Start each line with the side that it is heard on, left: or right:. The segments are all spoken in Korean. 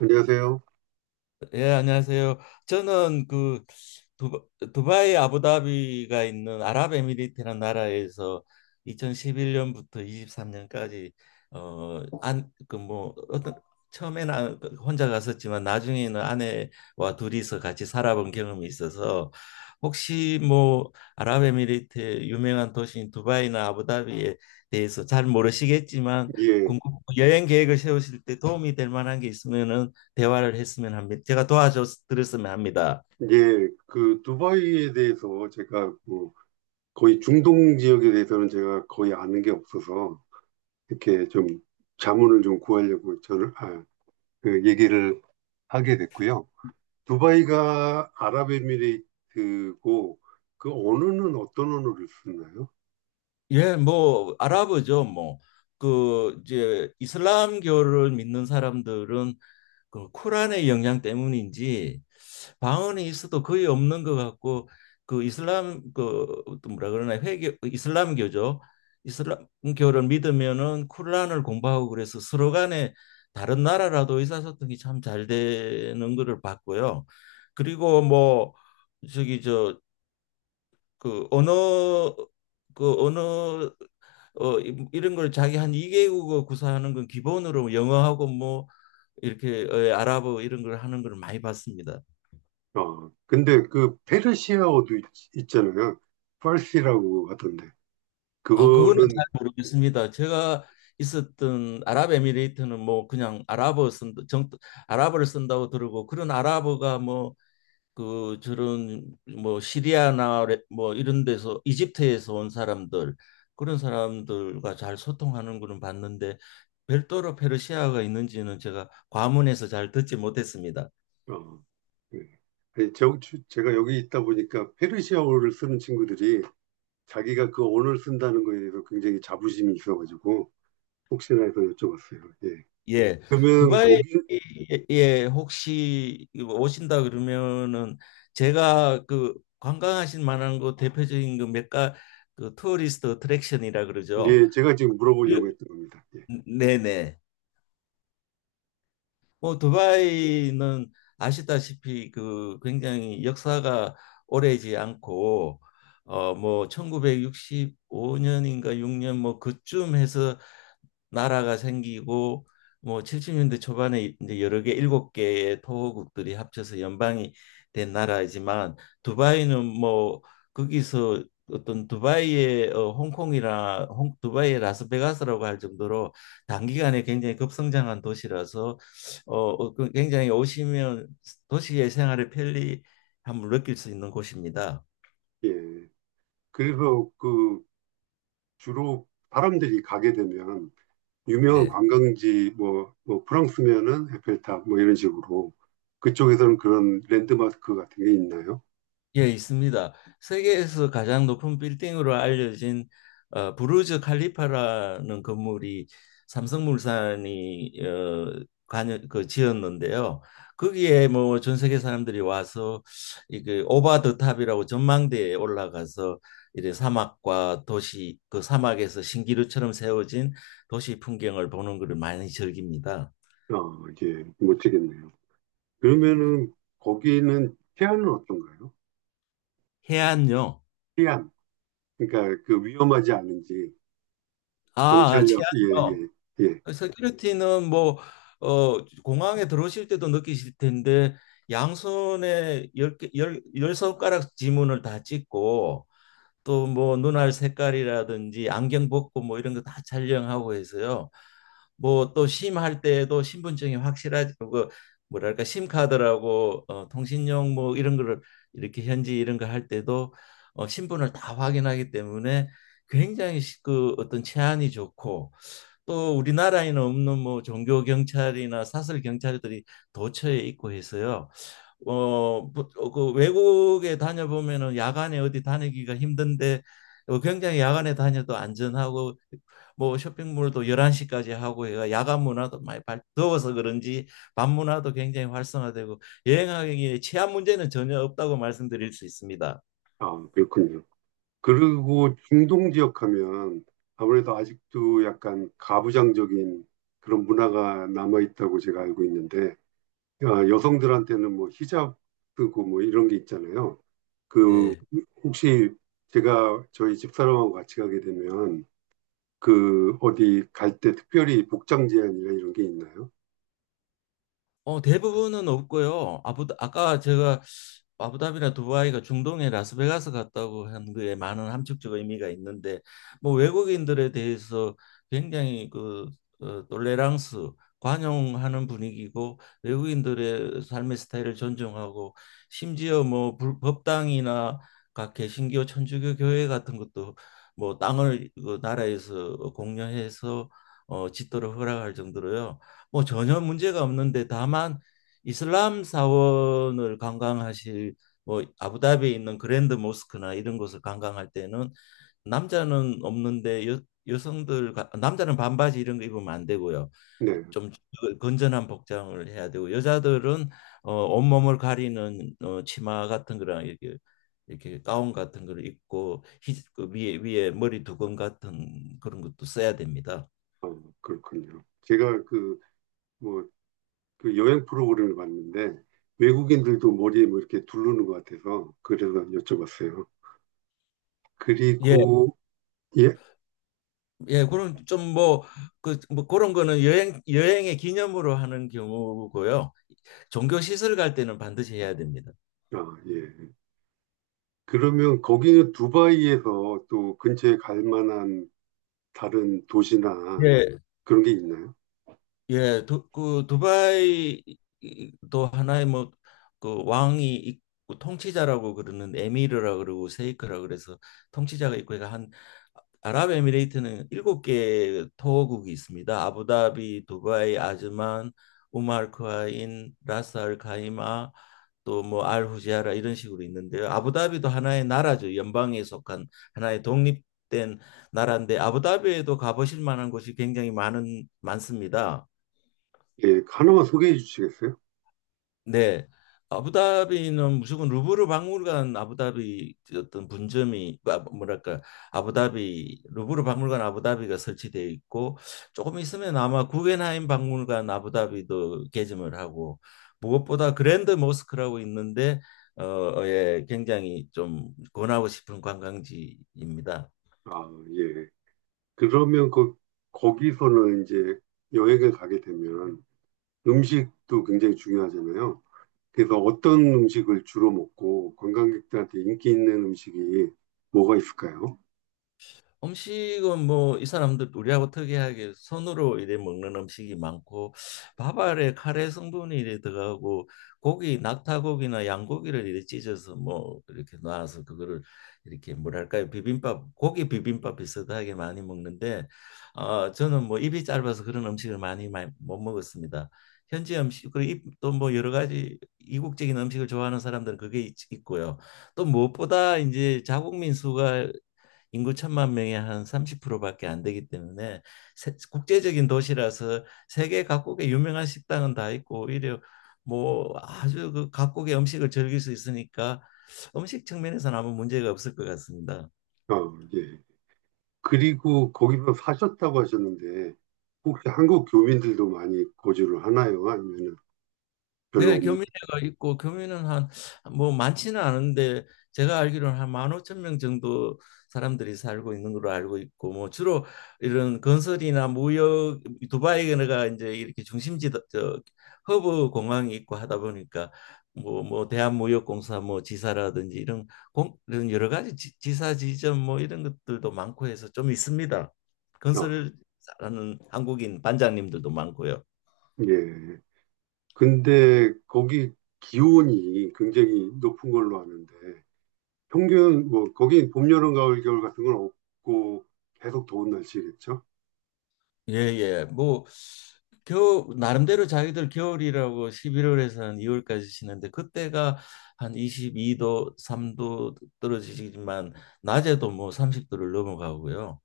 right: 안녕하세요.
left: 예, 안녕하세요. 저는 두바, 두바이 아부다비가 있는 아랍에미리트라는 나라에서 2011년부터 23년까지 어, 안, 그 뭐 어떤 처음에는 혼자 갔었지만 나중에는 아내와 둘이서 같이 살아본 경험이 있어서 혹시 뭐 아랍에미리트의 유명한 도시인 두바이나 아부다비에 대해서 잘 모르시겠지만
right: 예,
left: 궁금 여행 계획을 세우실 때 도움이 될 만한 게 있으면은 대화를 했으면 합니다. 제가 도와줬으면 합니다.
right: 예, 그 두바이에 대해서 제가 뭐 거의 중동 지역에 대해서는 제가 거의 아는 게 없어서 이렇게 좀 자문을 좀 구하려고 저를 그 얘기를 하게 됐고요. 두바이가 아랍에미레이트고 그 언어는 어떤 언어를 쓰나요?
left: 예, 뭐 아랍어죠. 뭐 그 이제 이슬람교를 믿는 사람들은 그 쿠란의 영향 때문인지 방언이 있어도 거의 없는 것 같고 그 이슬람 그 뭐라 그러나 회교 이슬람교죠. 이슬람교를 믿으면은 쿠란을 공부하고 그래서 서로 간에 다른 나라라도 의사소통이 참 잘 되는 거를 봤고요. 그리고 뭐 저기 저 그 언어 그 언어 이런 걸 자기 한 2개국어 구사하는 건 기본으로 뭐 영어하고 뭐 이렇게 아랍어 이런 걸 하는 걸 많이 봤습니다.
right: 아, 근데 그 페르시아어도 있, 잖아요. 파르시라고 하던데
left: 아, 그거는
right: 그거는
left: 잘 모르겠습니다. 제가 있었던 아랍에미레이트는 뭐 그냥 아랍어를 쓴다고 들고 그런 아랍어가 뭐 그 저런 뭐 뭐 이런 데서 이집트에서 온 사람들 그런 사람들과 잘 소통하는 거는 봤는데 별도로 페르시아가 있는지는 제가 과문해서 잘 듣지 못했습니다.
right: 어, 네. 아니, 저, 제가 여기 있다 보니까 페르시아어를 쓰는 친구들이 자기가 그 언어를 쓴다는 거에 대해서 굉장히 자부심이 있어가지고 혹시나 해서 여쭤봤어요. 예.
left: 예.
right: 그러면
left: 두바이에
right: 거기,
left: 예, 혹시 오신다 그러면은 제가 그 관광하실 만한 거 대표적인 그 몇가 그 투어리스트 어트랙션이라 그러죠.
right: 예, 제가 지금
left: 예.
right: 물어보려고 했던 겁니다. 예.
left: 네네. 뭐 두바이는 아시다시피 그 굉장히 역사가 오래지 않고 뭐 1965년인가 6년 뭐 그쯤 해서 나라가 생기고 뭐 70년대 초반에 이제 여러 개 일곱 개의 토호국들이 합쳐서 연방이 된 나라이지만 두바이는 뭐 거기서 어떤 두바이의 두바이의 라스베가스라고 할 정도로 단기간에 굉장히 급성장한 도시라서 그 굉장히 오시면 도시의 생활의 편리함을 느낄 수 있는 곳입니다.
right: 예. 그래서 그 주로 사람들이 가게 되면 유명한
left: 네.
right: 관광지 뭐, 뭐 프랑스면은 에펠탑 뭐 이런 식으로 그쪽에서는 그런 랜드마크 같은 게 있나요?
left: 예, 있습니다. 세계에서 가장 높은 빌딩으로 알려진 부르즈 칼리파라는 건물이 삼성물산이 그 지었는데요. 거기에 뭐 전 세계 사람들이 와서 이게 오바 더 탑이라고 전망대에 올라가서 이제 사막과 도시 그 사막에서 신기루처럼 세워진 도시 풍경을 보는 것을 많이 즐깁니다.
right: 어, 예, 못 되겠네요.
left: 예.
right: 그러면은 거기는 태안은 어떤가요?
left: 해안요.
right: 태안. 그러니까 그 위험하지 않은지
left: 아,
right: 경찰력 예예
left: 해안요.
right: 예, 예.
left: 세큐리티는 뭐 공항에 들어오실 때도 느끼실 텐데 양손에 열 손가락 지문을 다 찍고 또 뭐 눈알 색깔이라든지 안경 벗고 뭐 이런 거 다 촬영하고 해서요. 뭐 또 심할 때에도 신분증이 확실하지 그 뭐랄까 심카드라고 통신용 뭐 이런 거를 이렇게 현지 이런 거 할 때도 신분을 다 확인하기 때문에 굉장히 그 어떤 치안이 좋고 또 우리나라에는 없는 뭐 종교 경찰이나 사설 경찰들이 도처에 있고 해서요. 어, 그 외국에 다녀보면은 야간에 어디 다니기가 힘든데 굉장히 야간에 다녀도 안전하고 뭐 쇼핑몰도 11시까지 하고 해가 야간 문화도 많이 더워서 그런지 밤 문화도 굉장히 활성화되고 여행하기에 치안 문제는 전혀 없다고 말씀드릴 수 있습니다.
right: 아, 그렇군요. 그리고 중동 지역 하면 아무래도 아직도 약간 가부장적인 그런 문화가 남아 있다고 제가 알고 있는데 아, 여성들한테는 뭐 히잡 쓰고 뭐 이런 게 있잖아요. 그
left: 네.
right: 혹시 제가 저희 집사람하고 같이 가게 되면 그 어디 갈 때 특별히 복장 제한이나 이런 게 있나요?
left: 대부분은 없고요. 아까 제가 아부다비나 두바이가 중동의 라스베가스 같다고 한 그에 많은 함축적 의미가 있는데 뭐 외국인들에 대해서 굉장히 그 톨레랑스 관용하는 분위기고 외국인들의 삶의 스타일을 존중하고 심지어 뭐 법당이나 각 개신교 천주교 교회 같은 것도 뭐 땅을 그 나라에서 공여해서 짓도록 허락할 정도로요. 뭐 전혀 문제가 없는데 다만 이슬람 사원을 관광하실 뭐 아부다비에 있는 그랜드 모스크나 이런 곳을 관광할 때는 남자는 없는데 남자는 반바지 이런 거 입으면 안 되고요.
right: 네.
left: 좀 건전한 복장을 해야 되고 여자들은 온몸을 가리는 치마 같은 거랑 이렇게 이렇게 가운 같은 걸 입고 그 위에 머리 두건 같은 그런 것도 써야 됩니다.
right: 아, 그렇군요. 제가 그, 뭐, 그 여행 프로그램을 봤는데, 외국인들도 머리에 뭐 이렇게 두르는 것 같아서, 그래서 여쭤봤어요. 음.
left: 예,
right: 그리고, 예?
left: 예, 그런 좀 뭐 그 뭐 그런 거는 여행의 기념으로 하는 경우고요. 종교 시설 갈 때는 반드시 해야 됩니다.
right: 아, 예. 그러면 거기는 두바이에서 또 근처에 갈 만한 다른 도시나
left: 예,
right: 그런 게 있나요?
left: 그 두바이도 하나의 뭐 그 왕이 있고 통치자라고 그러는 에미르라 그러고 세이크라 그래서 통치자가 있고 해가 한 아랍에미레이트는 일곱 개 토호국이 있습니다. 아부다비, 두바이, 아즈만, 우마르크아인, 라스 알 카이마, 또 뭐 알후지아라 이런 식으로 있는데요. 아부다비도 하나의 나라죠. 연방에 속한 하나의 독립된 나라인데 아부다비에도 가보실 만한 곳이 굉장히 많은 많습니다.
right: 예, 하나만 소개해 주시겠어요?
left: 네. 아부다비는 무조건 루브르 박물관 아부다비 어떤 분점이 뭐랄까 아부다비 루브르 박물관 아부다비가 설치되어 있고 조금 있으면 아마 구겐하임 박물관 아부다비도 개점을 하고 무엇보다 그랜드 모스크라고 있는데 예, 굉장히 좀 권하고 싶은 관광지입니다.
right: 아, 예. 그러면 그, 거기서는 이제 여행을 가게 되면 음식도 굉장히 중요하잖아요. 그래서 어떤 음식을 주로 먹고 관광객들한테 인기 있는 음식이 뭐가 있을까요?
left: 음식은 뭐 이 사람들 우리하고 특이하게 손으로 이래 먹는 음식이 많고 밥알에 카레 성분이 이래 들어가고 고기 낙타고기나 양고기를 이래 찢어서 뭐 이렇게 놔서 그거를 이렇게 뭐랄까요 비빔밥 고기 비빔밥 비슷하게 많이 먹는데 저는 뭐 입이 짧아서 그런 음식을 많이 못 먹었습니다. 현지 음식 그리고 또뭐 여러 가지 이국적인 음식을 좋아하는 사람들은 있고요. 또 무엇보다 이제 자국 민수가 인구 천만 명의 한 30%밖에 안 되기 때문에 국제적인 도시라서 세계 각국의 유명한 식당은 다 있고 오히려 뭐 아주 그 각국의 음식을 즐길 수 있으니까 음식 측면에서는 아무 문제가 없을 것 같습니다.
right: 어, 예. 그리고 거기서 사셨다고 하셨는데 혹시 한국 교민들도 많이 거주를 하나요? 아니면 별로
left: 네,
right: 없나요?
left: 교민회가 있고 교민은 한 뭐 많지는 않은데 제가 알기로는 한 15,000명 정도 사람들이 살고 있는 걸로 알고 있고 뭐 주로 이런 건설이나 무역 두바이가 이제 이렇게 중심지 저 허브 공항이 있고 하다 보니까 뭐 대한무역공사 뭐 지사라든지 이런 공 이런 여러 가지 지사 지점 뭐 이런 것들도 많고 해서 좀 있습니다.
right: 어,
left: 건설을 하는 한국인 반장님들도 많고요.
right: 예. 근데 거기 기온이 굉장히 높은 걸로 아는데 평균 뭐 거긴 봄, 여름, 가을, 겨울 같은 건 없고 계속 더운 날씨겠죠?
left: 예예 뭐 겨우 나름대로 자기들 겨울이라고 11월에서는 2월까지 쉬는데 그때가 한 22도 3도 떨어지지만 낮에도 뭐 30도를 넘어가고요.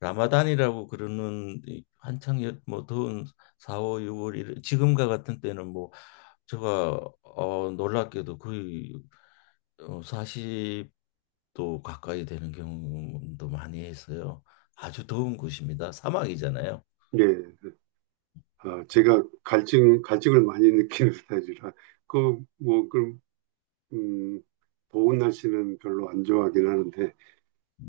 left: 라마단이라고 그러는 이 한창 뭐 더운 4월 6월 지금과 같은 때는 뭐 제가 놀랍게도 거의 40도 가까이 되는 경우도 많이 해서요. 아주 더운 곳입니다. 사막이잖아요.
right: 예. 아, 제가 갈증을 많이 느끼는 스타일이라, 그, 뭐, 그, 음, 더운 날씨는 별로 안 좋아하긴 하는데,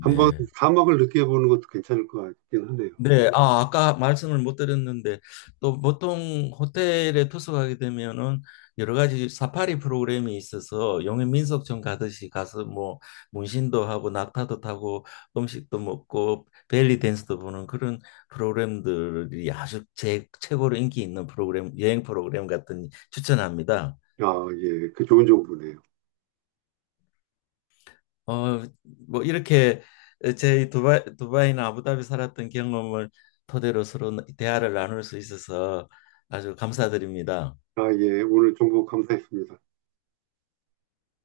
right: 한번 사막을 느껴보는 것도 괜찮을 것 같긴 하네요.
left: 네, 아, 아까 말씀을 못 드렸는데 또 보통 호텔에 투숙하게 되면은 여러 가지 사파리 프로그램이 있어서 용해 민속촌 가듯이 가서 뭐 문신도 하고 낙타도 타고 음식도 먹고 벨리 댄스도 보는 그런 프로그램들이 아주 최고로 인기 있는 프로그램 여행 프로그램 같은 추천합니다.
right: 아, 예, 그 좋은 정보네요.
left: 어, 뭐 이렇게 제 두바이나 아부다비 살았던 경험을 토대로 서로 대화를 나눌 수 있어서 아주 감사드립니다.
right: 아, 예, 오늘 정보 감사했습니다.